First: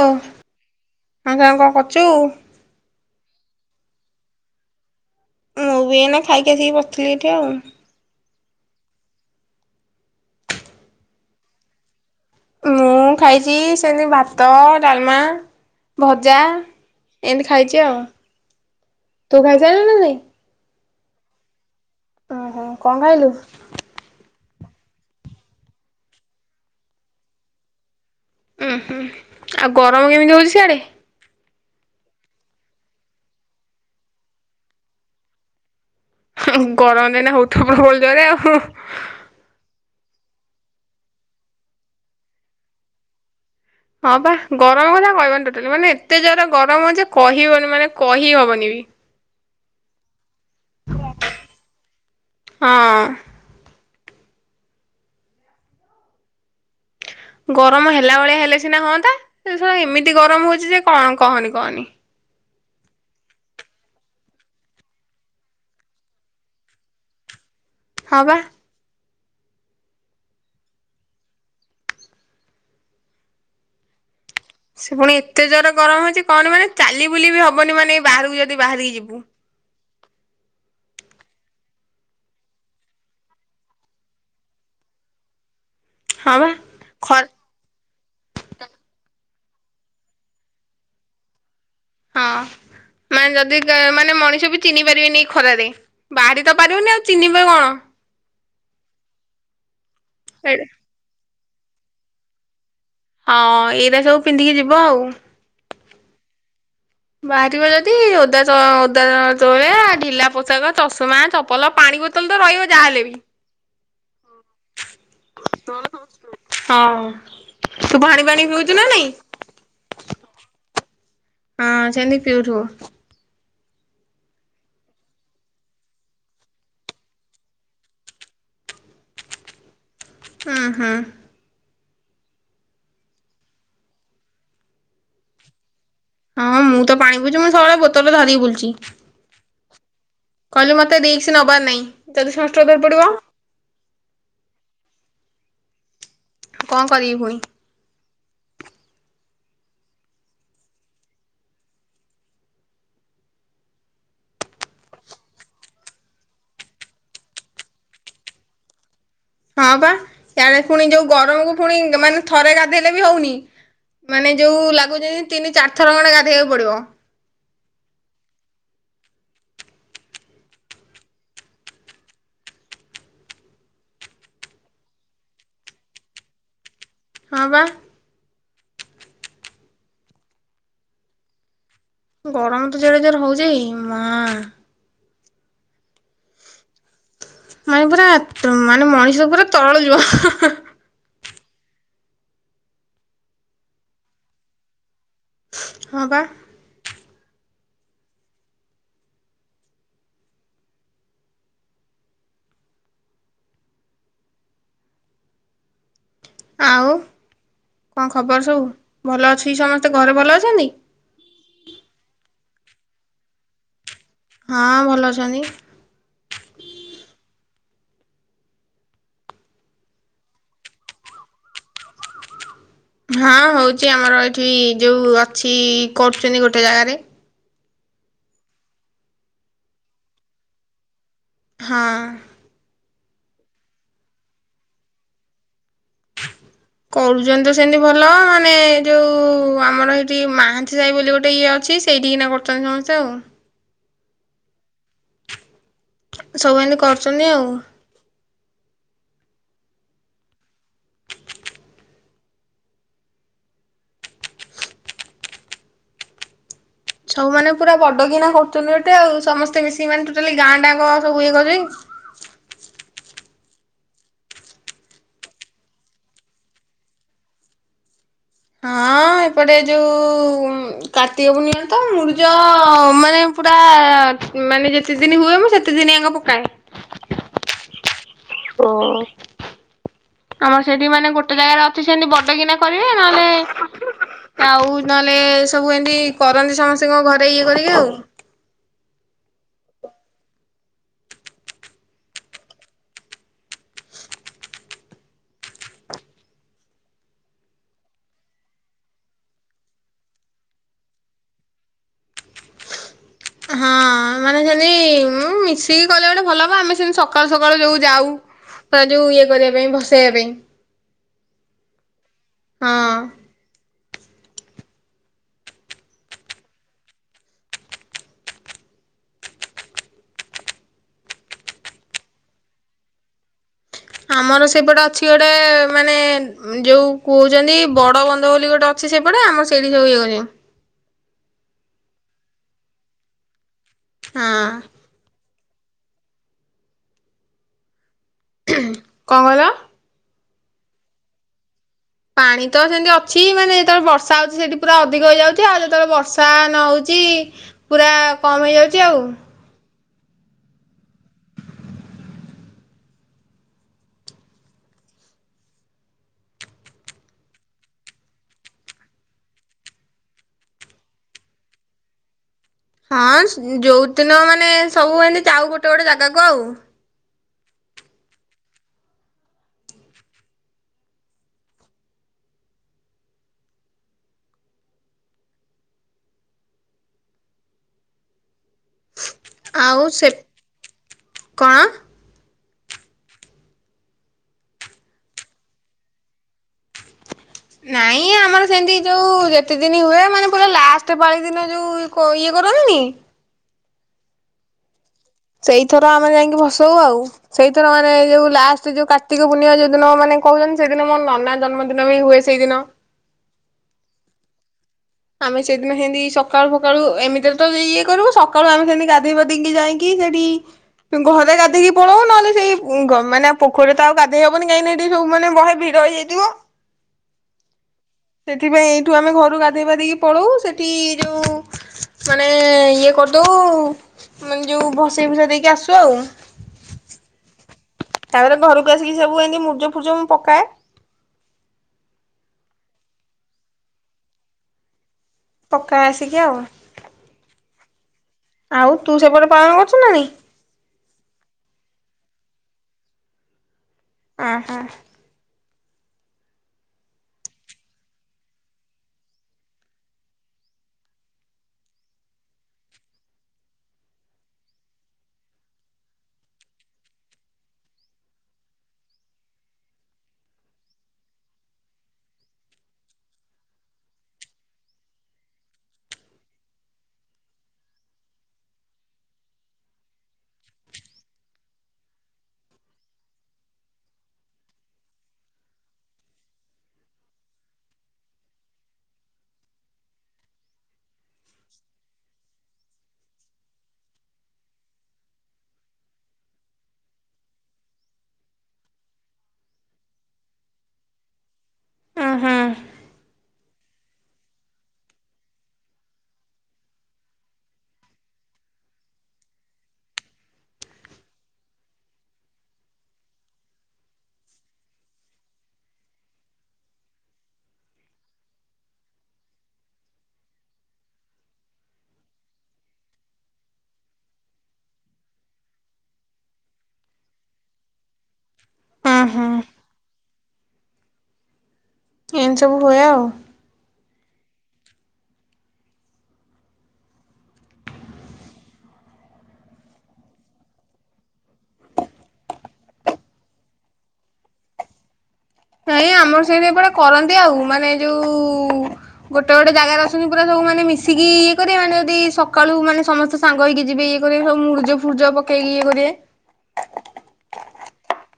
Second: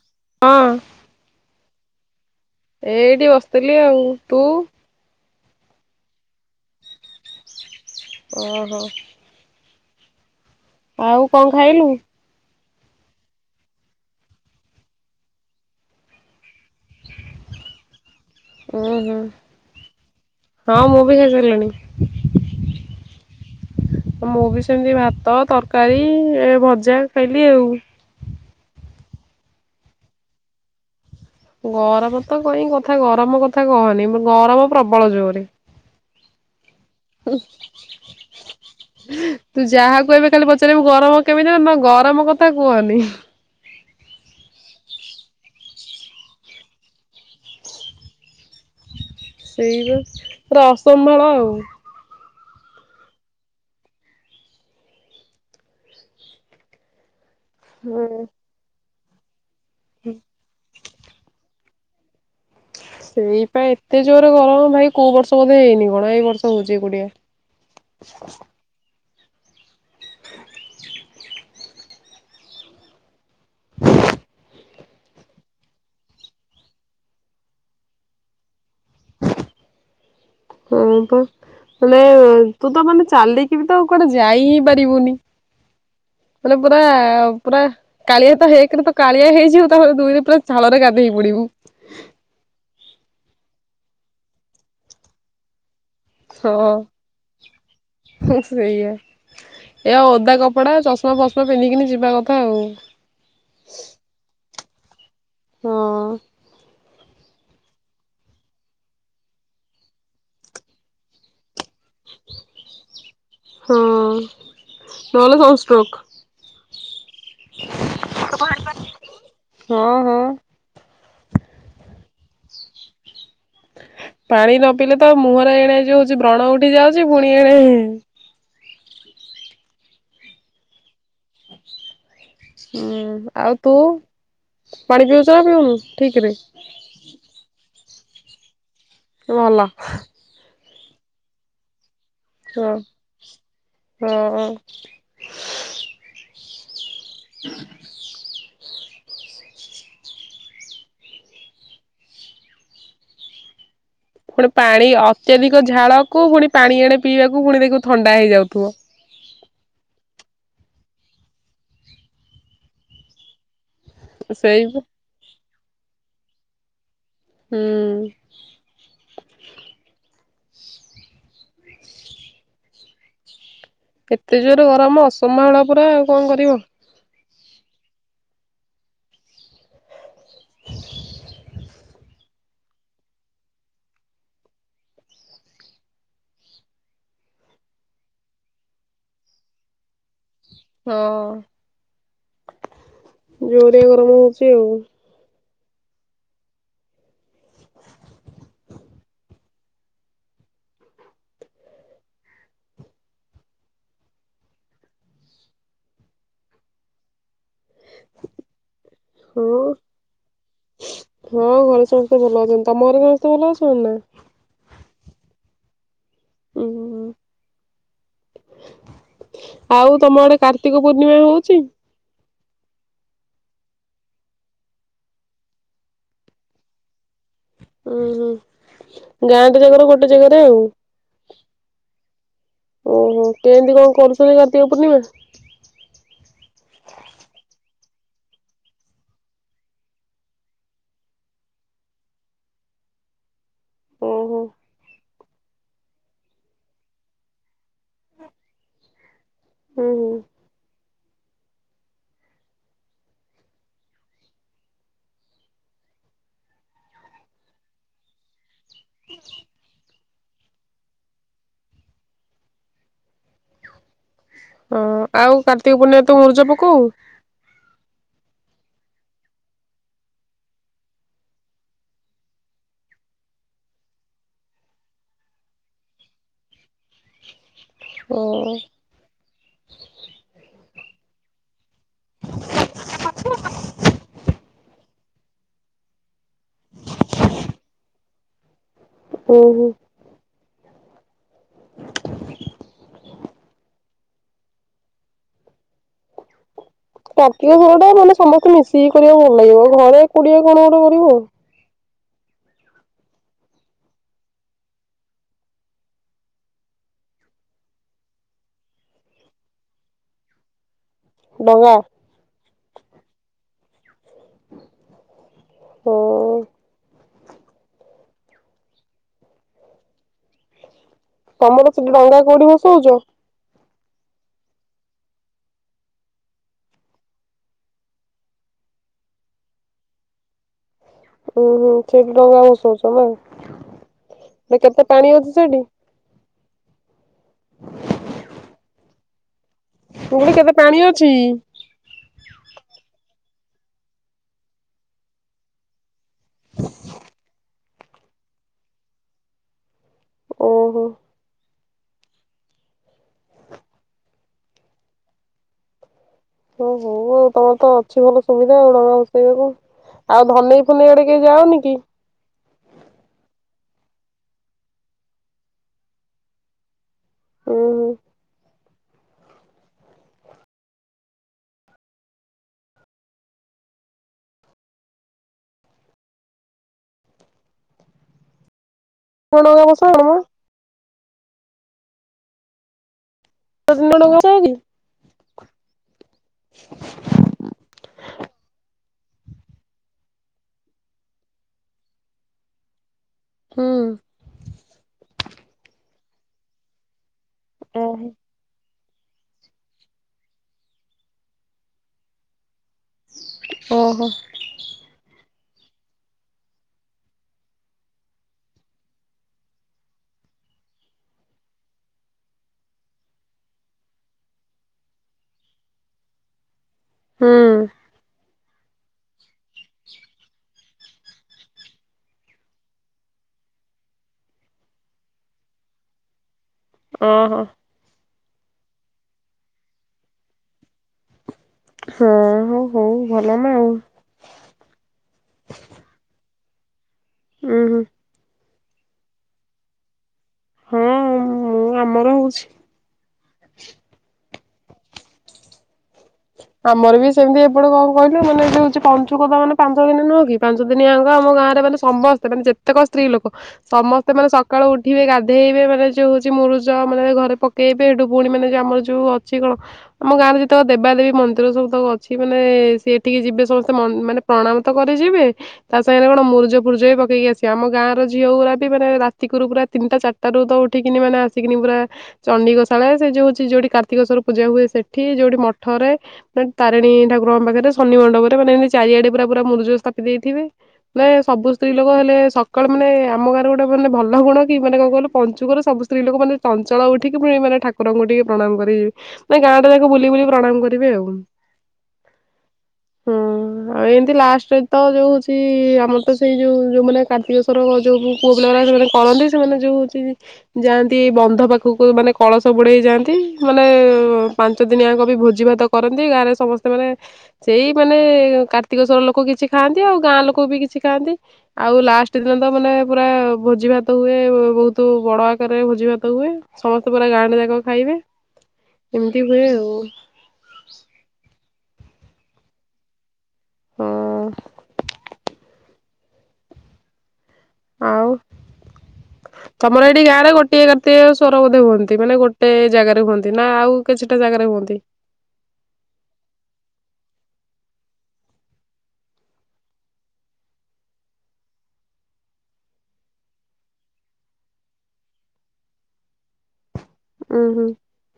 ହଁ ହଁ ଆଖା କଣ କରୁଛୁ? [unintelligible] ଏଇଠି ବସିଥିଲି ଆଉ ତୁ? ମୁଁ ବି ଏଇନା ଖାଇକି ଆସିକି ବସିଥିଲି ଏଠି ଆଉ। ଓହୋ। ଆଉ କଣ ଖାଇଲୁ? ମୁଁ ଖାଇଛି ସେନତି ଭାତ, ଡାଲମା, ଭଜା। ଏମତି ଖାଇଚି ଆଉ। ଉଁ ହୁଁ, ତୁ ଖାଇସାରିଲୁ ନା ନାଇଁ? ହଁ ମୁଁ ବି ଖାଇ ସାଇଲିଣି। ଓହୋ କଣ ଖାଇଲୁ? ମୁଁ ବି ସେମିତି ଭାତ, ତରକାରୀ, ଏ ଭଜା ଖାଇଲି ଆଉ। ଉଁ ହୁଁ, ଆଉ ଗରମ କେମିତି ହଉଚି ସିଆଡ଼େ? ଗରମ ତ କଇଁ କଥା ଗରମ କଥା କହନି ଗରମ ପ୍ରବଳ ଜୋରେ। ଗରମ ଦିନ ହଉଥିବ ପ୍ରବଳ ଜୋରେ ଆଉ ହୁଁ। ତୁ ଯାହାକୁ ଏବେ ଖାଲି ପଚାରିବୁ ଗରମ କେମିତି ନା ଗରମ କଥା କୁହନି। ହଁ ବା ଗରମ କଥା କହିବନି ଟୋଟାଲି ମାନେ ଏତେ ଜୋରେ ଗରମ ଯେ କହିବନି ମାନେ କହି ହବନି ବି। [inaudible] ସେଇ ବା, ପୁରା ଅସମ୍ଭାଳ ଆଉ। ହଁ। ଗରମ ହେଲା ହୁଁ। ଭଳିଆ ହେଲେ ସିନା ହଅନ୍ତା ସେ ଶଳା ଏମିତି ଗରମ ହଉଚି ଯେ କଣ କହନି କହନି। ସେଇ ପା ଏତେ ଜୋରେ ଗରମ ଭାଇ କୋଉ ବର୍ଷ ବୋଧ ହେଇନି କଣ ଏଇ ବର୍ଷ ହଉଛି ଏକୁଟିଆ। ହଁ ବା। ସେ ପୁଣି ଏତେ ଜୋରେ ଗରମ ହଉଛି, କଅନି ମାନେ ଚାଲି ବୁଲି ବି ହବନି ମାନେ ବାହାରକୁ ଯଦି ବାହାରିକି ଯିବୁ। [inaudible] ହଁ ପା। ମାନେ, ତୁ ତ ମାନେ ଚାଲିକି ବି ତ କୁଆଡେ ଯାଇ ହିଁ ପାରିବୁନି। ହଁ ବା ହେଲେ ପୁରା ଖ ପୁରା କାଳିଆ ତ ହେଇକିରି ତ କାଳିଆ ହେଇଯିବୁ ତାପରେ ଦୁଇରେ ପୁରା ଝାଳରେ ଗାଧେଇ ପଡିବୁ। ହଁ ମାନେ ଯଦି କା ମାନେ ମଣିଷ ବି ଚିହ୍ନି ପାରିବେନି ଏ ଖରାରେ। ବାହାରି ତ ହଁ, ପାରିବନି ଆଉ ଚିହ୍ନିବେ କଣ ସେଇଆ। ଏ ଓଦା ଏଇଟା କପଡା ଚଷ ନୂଆ ବସ୍ତ୍ର ପିନ୍ଧିକିନି ଯିବା କଥା ଆଉ। ହଁ ଏଇରା ସବୁ ପିନ୍ଧିକି ଯିବ ଆଉ। ହଁ। ବାହାରିବ ଯଦି, ଓଦା ତ ଓଦା ତଳେ ଢିଲା ପୋଷାକ ଚଷମା ଚ ପଲ, ପାଣି ବୋତଲ ତ ରହିବ ଯାହାହେଲେ ବି। ହଁ ନହେଲେ ତଳେ ସନଷ୍ଟ୍ରୋକ୍। ସମସ୍ତେ ଶଉଛୂ, ହଁ ତୁ ପାଣି ଫାଣି ପିଉଛୁ ନା ନାଇଁ। ହଁ ହଁ। ହଁ ସେମିତି ପିଉଥିବୁ। ପାଣି ନ ପିଲେ ତ, ମୁହଁରେ ଏଣେ ଯଉ ହଉଛି ବ୍ରଣ ଉଠି ଯାଉଛି ଫୁଣି ଏଣେ ହୁଁ ହୁଁ। ଉଁ ଆଉ ତୁ, ପାଣି ପିଉଛୁ ନା ପିଉନୁ ଠିକ ରେ। ତୁ ପାଣି ପିଉଚୁ ମୁଁ ସବୁଳେ ବୋତଲ ଧରିକି ବୁଲୁଚି। ଭଲ। କଇଲୁ ମତେ ରିସ୍କ ନବାର ନାଇଁ। ହଁ ହଁ ହଁ। କଣ କରିବି ପୁଣି। ପୁଣି ପାଣି ଅତ୍ୟଧିକ ଝାଳକୁ ପୁଣି ପାଣି ଏଣେ ପିଇବାକୁ ପୁଣି ଦେଖିବୁ ଥଣ୍ଡା ହେଇଯାଉଥିବ। ହଁ ପା ଇଆଡେ ପୁଣି ଯୋଉ ଗରମକୁ ପୁଣି ମାନେ ଥରେ ଗାଧେଇଲେ ବି ହଉନି। ମାନେ ଯୋଉ ସେଇ ଲାଗୁଚି ଜେନ୍ତି ତିନି ଚାରିଥର ଖଣ୍ଡେ ଗାଧେଇବାକୁ ପଡିବ। ହୁଁ। ଏତେ ଜୋରେ ଗରମ ଅସମ୍ଭାଳ ପୁରା କଣ କରିବ। ହଁ ବା। [inaudible] ଗରମ ତ ଜଡେ ଜୋରେ ହଉଚି ମା। ମାନେ ପୁରା ମାନେ ମଣିଷ ପୁରା ତରଳି ଯିବ ହାଁ ହାଁ ହାଁ। ହଁ ଜୋରେ ଗରମ ହୋଉଚି ଆଉ। ହଁ ପା। ଆଉ କଣ ଖବର ସବୁ ଭଲ ହଁ ଅଛି ସମସ୍ତେ ଘରେ ଭଲ ଅଛନ୍ତି? ହଁ ଘରେ ସମସ୍ତେ ଭଲ ଅଛନ୍ତି। ତମ ଘରେ ସମସ୍ତେ ଭଲ ଅଛନ୍ତି ନା? ହଁ ଭଲ ଅଛନ୍ତି। ଉୁଁ ହୁଁ ଆଉ ତମ ଆଡ଼େ କାର୍ତ୍ତିକ ପୂର୍ଣ୍ଣିମା ହୋଉଚି? ହାଁ ହୋଉଛି ଆମର ଏଠି ଯୋଉ ଅଛି କରୁଛନ୍ତି ଗୋଟେ ଜାଗାରେ। ଉଁହୁଁ ଗାଁଟା ଯାକର ଗୋଟେ ଜାଗାରେ ଆଉ। ହଁ। ଓହୋ କେମିତି କଣ କରୁଛନ୍ତି କାର୍ତ୍ତିକ ପୂର୍ଣ୍ଣିମା? [unintelligible] କରୁଛନ୍ତି ତ ସେମିତି ଭଲ ମାନେ ଯୋଉ ଆମର ଏଠି ମହାନ୍ତି ସାହି ବୋଲି ଗୋଟେ ୟେ ଅଛି। ସେଇଟି କିନା କରୁଛନ୍ତି ସମସ୍ତେ ଆଉ। ଓ ହୋ। ସବୁ ଏମିତି କରୁଛନ୍ତି ଆଉ। ହୁଁ ହୁଁ। ସବୁ ମାନେ ପୁରା ବଡଗିନା କରୁଛନ୍ତି ଏଇଠେ ଆଉ ସମସ୍ତେ ମିଶିକି ମାନେ ପୁରା ଟୋଟାଲି ଗାଁ ଟା ଯାକ ୟେ କରୁଛନ୍ତି। ହଁ ଆଉ କାର୍ତ୍ତିକ ପୂର୍ଣ୍ଣିମାରେ ତୁ ମୁରୁଜ ପୋକଉ? ହଁ ଏପଟେ ଯୋଉ କାର୍ତ୍ତିକ ପୂର୍ଣ୍ଣିମାରେ ତ ମୁରୁଜ ମାନେ ପୁରା ମାନେ ଯେତେଦିନି ହୁଏ ମୁଁ ସେତେ ଦିନି ଆଙ୍କ ପକାଏ। ଓ। ହଁ। ଆମର ସେଠି ମାନେ ଗୋଟେ ଜାଗାରେ ଅଛି ସେମିତି ବଡ଼ କିନା କରିବେ ନହେଲେ ଆଉ ନ ହେଲେ ସବୁ ଏମିତି କରନ୍ତି ସମସ୍ତେ କଣ ଘରେ ୟେ କରିକି ଆଉ। ଓହୋ। କାର୍ତ୍ତିକ ଘର ଟା ମାନେ ସମସ୍ତେ ମିଶିକି କରିବାକୁ ଭଲ ଲାଗିବ ଘରେ ଏକୁଟିଆ କଣ ଗୋଟେ କରିବ। ହଁ। ମାନେ ସେମିତି ହୁଁ ମିଶିକି କଲେ ଗୋଟେ ଭଲ ହେବ ଆମେ ସେମିତି ସକାଳୁ ସକାଳୁ ଯୋଉ ଯାଉ। ତା ଯୋଉ ୟେ କରିବା ପାଇଁ ଭସେଇବା ପାଇଁ। ଡବା। ହଁ। ହୁଁ। ତମର ସେଠି ଡଙ୍ଗା କୋଉଠି ଭସଉଛ? ଆମର ସେପଟେ ଅଛି ଗୋଟେ ମାନେ ଯୋଉ କହୁଛନ୍ତି ବଡ଼ ବନ୍ଧ ବୋଲି ଗୋଟେ ଅଛି ସେପଟେ ଆମର ସେଇଠି ସବୁ ୟେ କରିବେ। ଉଁ ହୁଁ ସେଇଠି ଡଙ୍ଗା ଭସଉଛ ହଁ ନା କେତେ ପାଣି ଅଛି ସେଇଟି? କଣ କହିଲ? ପୁଣି କେବେ ପାଣି ଅଛି। ପାଣି ତ ସେନ୍ତି ଅଛି ମାନେ ଯେତେବେଳେ ବର୍ଷା ହୋଉଛି ସେଠୀ ପୁରା ଅଧିକ ହୋଇଯାଉଛି ଆଉ ଯେତେବେଳେ ବର୍ଷା [unintelligible] ହେଉଛି ପୁରା କମ୍ ହେଇଯାଉଛି ଆଉ। ଓ ହୋ। ଓ ହଉ ଆଉ ତମର ତ ଅଛି ଭଲ ସୁବିଧା ଆଉ ଡଙ୍ଗା ଭସେଇବାକୁ। ଆଉ ଭନେଇ ଫନେଇ ଆଡ଼େ କିଏ ଯାଅନି କି? ହାଁନସ୍ ଯୋଉ ଦିନ ମାନେ ସବୁ ଏମତି ଯାଉ ଗୋଟେ ଗୋଟେ ଜାଗାକୁ ଆଉ। ହୁଁ ଉଁ। କଣ ଡଙ୍ଗା ଆଉ ଭସାଅ ସେ ମ? [inaudible] କଣ? [unintelligible] [unintelligible] ନାଇଁ ଆମର ସେମିତି ଯଉ ଯେତେ ଦିନି ହୁଏ, ମାନେ ପୁରା ଲାଷ୍ଟ ପାଳି ଦିନ ଯଉ। କୋ ଇଏ କରନ୍ତିନି। ହୁଁ। ସେଇଥର ଆମେ ଯାଇକି ଭସଉ ଆଉ, ସେଇଥର ମାନେ ଓହୋ ଯଉ ଲାଷ୍ଟ। ସେ ଯଉ କାର୍ତ୍ତିକ ପୂର୍ଣ୍ଣିମା ଯଉ ଦିନ ମାନେ କହୁଛନ୍ତି, ସେଦିନ ମୋ ନନା ଜନ୍ମଦିନ ବି ହୁଏ ସେଇଦିନ। ଓହୋ। ଆମେ ସେଦିନ ସେମତି ସକାଳୁ ସକାଳୁ ଏମିତିରେ ତ ଇଏ କରିବୁ, ସକାଳୁ ଆମେ ସେମିତି ଗାଧୋଇ ପାଧେଇି ଯାଇକି, କି ଦେଡ଼ି। ତୁ ଘରେ ଗାଧୋଇକି ପଳଉ ନହେଲେ ସେଇ ମାନେ ପୋଖୀରେ ତ ଆଉ ଗାଧୋଇ ହବନି, କାହିଁକିନା ଏଠି ସବୁ ମାନେ ବହେ ଭି ରହିଯାଇଥିବ। ହୁଁ। ସେଥିପାଇଁ ଏଇଠୁ ଆମେ ଘରକୁ ଗାଧ ଗାଧେଇ ପାଧେଇ କି ପଳଉ ସେଠି ଯଉ ମାନେ ଇଏ କରିଦଉ। ମାନେ ଯଉ ଭସେଇ ଭୁସା ଦେଇକି ଆସୁ ଆଉ। ଓହୋ। ତାପରେ ଘରକୁ ଆସିକି ସବୁ ଏମିତି ମୁର୍ଜ ଫୁର୍ଜ ମୁଁ ପକାଏ। ହଁ ହୁଁ ହଉ ଭଲ ନାଁ ଆଉ। ପକା ଆସିକି ଆଉ। ଉହୁଁ। ଆଉ ତୁ ସେପଟେ ପାଳନ କରୁଛୁ ନାଁ ନାହିଁ? ହୁଁ ମୁଁ ଆମର ହଉଛି। ଆଁ ହୁଁ। ତମର ବି ସେମିତି ଏପଟେ କଣ କହିଲୁ, ମାନେ ଯଉ ହଉଛି ପଞ୍ଚୁକ ମାନେ ପାଞ୍ଚ ଦିନ ନୁହଁ କି? ପାଞ୍ଚ ଦିନିଆଙ୍କ ଆମ ଗାଁରେ ମାନେ ସମସ୍ତେ ମାନେ ଯେତେକ ସ୍ତ୍ରୀ ଲୋକ। ସମସ୍ତେ ମାନେ ସକାଳୁ ଉଠିବେ ଗାଧୋଇବେ ମାନେ ଯଉ ହଉଛି ମୁରୁଜ ମାନେ ଘରେ ପ କେବେଠୁ ଭଉଣୀ ମାନେ ଯେ ଆମର ଯଉ ଅଛି କଣ ଆମ ଗାଁରେ ଯେତେକ, ଦେବାଦେବୀ ମନ୍ଦିର ସବୁ ତ ଅଛି ମାନେ ସେଇଠିକି ଯିବେ ସମସ୍ତେ ମାନେ ପ୍ରଣାମ ତ କରି ଯିବେ। ତା ସାଙ୍ଗରେ କଣ ମୁର୍ଜ ଫୁର୍ଜ ବି ପକେଇକି ଆସିବା ଆମ ଗାଁର ଝିଅ ଗୁରାବି ମାନେ ରାତିକୁର୍ ପୁର ତିନିଟା ଚାରଟା ତାଠୁ ତ ଉଠିକିନି ମାନେ ଆସିକିନି ପୁରା। ଚଣ୍ଡି ଗୋଷାଳ ରେ ସେ ଯଉ ହଉଛି ଯୋଉଠି କାର୍ତ୍ତିକେଶ୍ଵର ପୂଜା ହୁଏ ସେଠି ଯୋଉଠି ମଠରେ। ନା ତାରେଣି ଠାକୁରଙ୍କ ପାଖରେ ଶନି ମଣ୍ଡପରେ ମାନେ ଏମିତି ଚାରିଆଡେ ପୁରା ପୁରା ମୁର୍ଜ ସ୍ଥାପି ଦେଇଥିବେ। ନାଇଁ ସବୁ ସ୍ତ୍ରୀ ଲୋକ ହେଲେ ସକାଳୁ ମାନେ ଆମ ଗାଁରେ ଗୋଟେ ମାନେ ଭଲ ଗୁଣ କି ମାନେ କଣ କହିଲୁ ପଞ୍ଚୁକର ସବୁ ସ୍ତ୍ରୀ ଲୋକ ମାନେ ଚଞ୍ଚଳ ଉଠିକି ମାନେ ଠାକୁରଙ୍କୁକେ ପ୍ରଣାମ କରିିବି ମାନେ ଗାଁ ଟା ଯାକ ବୁଲି ବୁଲି। ପ୍ରଣାମ କରିବେ ଆଉ ଉଁ ହୁଁ ହୁଁ। ଆଉ ଏମିତି ଲାଷ୍ଟରେ ତ ଜୋଉ ହୋଉଚି ଆମର ତ ସେଇ ଜୋଉ ଜୋଉମାନେ କାର୍ତ୍ତିକସ୍ୱର ଯୋଉ ପୁଅ ପିଲା ମାନେ ସେମାନେ କରନ୍ତି ସେମାନେ ଯୋଉ ହୋଉଚି ଯାଆନ୍ତି ବନ୍ଧ ପାଖକୁ ମାନେ କଳସ ବୁଡେଇ ଯାଆନ୍ତି ମାନେ ପାଞ୍ଚ ଦିନିଯାଙ୍କ ବି ଭୋଜି ଭାତ କରନ୍ତି ଗାଁ ରେ ସମସ୍ତେ ମାନେ ସେଇ ମାନେ କାର୍ତ୍ତିକେସ୍ୱର ଲୋକ କିଛି ଖାଆନ୍ତି ଆଉ ଗାଁ ଲୋକ ବି କିଛି ଖାଆନ୍ତି। ଆଉ ଲାଷ୍ଟ ଦିନ ତ ମାନେ ପୁରା ଭୋଜି ଭାତ ହୁଏ ବୋହୁତ ବଡ ଆକାରରେ ଭୋଜି ଭାତ ହୁଏ। ସମସ୍ତେ ପୁରା ଗାଁଟା ଯାକ ଖାଇବେ। ଉଁ ଏମିତି ହୁଁ ହୁଏ ଆଉ। ଏମିତି ସବୁ ହୁଏ ଆଉ। ହୁଁ। ଆଉ? [unintelligible] ତମର ଏଇଠି ଗାଁ ରେ ଗୋଟିଏ କାତିକସ୍ୱର ବୋଧେ ହୁଅନ୍ତି ମାନେ ଗୋଟେ ଜାଗାରେ ହୁଅନ୍ତି ନା ଆଉ କିଛିଟା ଜାଗାରେ ହୁଅନ୍ତି? ନାଇଁ ଆମର ସେମିତି ଏପଟେ କରନ୍ତି ଆଉ ମାନେ ଯୋଉ ଗୋଟେ ଗୋଟେ ଜାଗାରେ ଅଛନ୍ତି ପୁରା ସବୁ ମାନେ ମିଶିକି ଇଏ କରିବା ମାନେ ଯଦି ସକାଳୁ ମାନେ ସମସ୍ତେ ସାଙ୍ଗ ହେଇକି ଯିବେ ଇଏ କରିବେ ସବୁ ମୁରୁର୍ଜ ଫୁରୁର୍ଜ ପକେଇକି ଇଏ କରିବେ। ଉଁ ହୁଁ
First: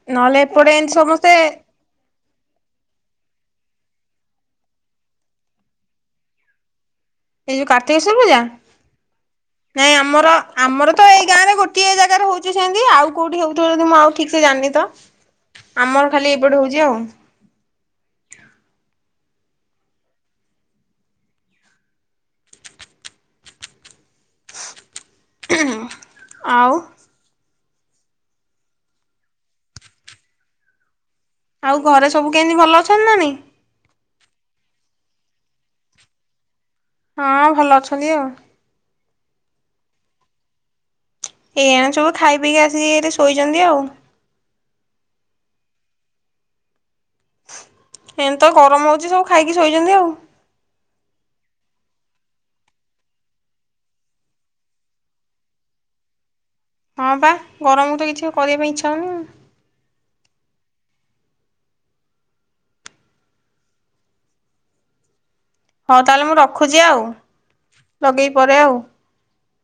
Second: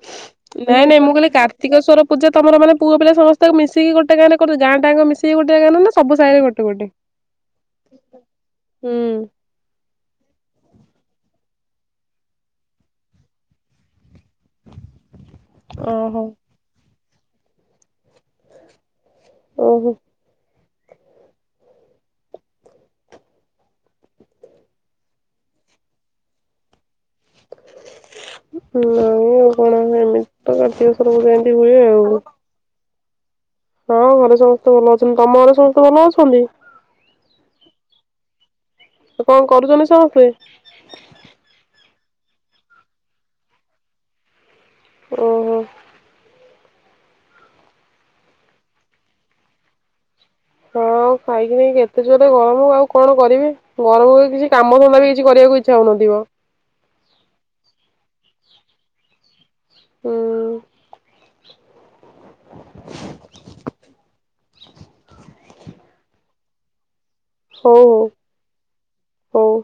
ନହେଲେ ଏପଟେ ନାଇଁ ଏମିତି ନାଇଁ ମୁଁ କହିଲି ସମସ୍ତେ କାର୍ତ୍ତିକସ୍ୱର ପୂଜା ତମର ମାନେ ପୁଅ ପିଲା ସମସ୍ତଙ୍କୁ ମିଶି ଗଟେ ଗାଁ ରେ କରୁ ଗାଁଟାଜାଙ୍କ ମିଶିକି ଗୋଟେ ଜାଗାରେ ନା ସବୁ ସାଇରେ ଗୋଟ ଗୋଟେ? ଏଇ ଯୋଉ କାର୍ତ୍ତିକେଶ୍ୱବ ପୂଜା? ହୁଁ। ନାଇଁ ଆମର ଆମର ତ ଏଇ ଗାଁରେ ଗୋଏ ଜାଗାରେ ହୋଉଚି ସେମିତି ଆଉ କୋଉଠି ହୋଉଥିବ ଯଦି ମୁଁ ଆଉ ଠିକ୍ ସେ ଜାଣିନି ତ ଆମର ଓହୋ। ଖାଲି ଏଇପଟେ ହୋଉଚି ଆଉ। ଓହୋ। ହୁଁ ହୁଁ ଆଉ ନାଇଁ ଆଉ କଣ ଏମିତି ତ କାତିକସ୍ୱର ଯାଆନ୍ତି। ଆଉ ଘରେ ସବୁ କେମିତି ଭଲ ଅଛନ୍ତି ନାହିଁ? ହଁ ଘରେ ସମସ୍ତେ ଭଲ ଅଛନ୍ତି ତମ ଘରେ ସମସ୍ତେ ଭଲ ଅଛନ୍ତି? ହଁ ଭଲ ଅଛନ୍ତି ଆଉ। କଣ କରୁଚନ୍ତି ସମସ୍ତେ? ଏଇଆଣେ ସବୁ ଖାଇ ପିଇକି ଆସିକି ଶୋଇଚନ୍ତି ଆଉ। ଓହୋ। ଏମିତି ତ ଗରମ ହୋଉଚି ସବୁ ଖାଇକି ଶୋଇଚନ୍ତି ଆଉ। ହଁ ଖାଇକିି ହେଇ କେତେ ଜୋରେ ଗରମ ଆଉ କଣ କରିବି। ଗରମରେ କିଛି କାମ ଧନ୍ଦା ବି କିଛି କରିବାକୁଇଛା ହୋଉନଥିବ। ହଁ ବା ଗରମ ତ କିଛି କରିବା ପାଇଁ ଇଛା ହୋଉନି। ହୁଁ। ହଁ ତାହେଲେ ମୁଁ ରଖୁଛି ଆଉ। ହୋଉ ହୋଉ ଲଗେଇକି ପରେ ଆଉ। ହୋଉ।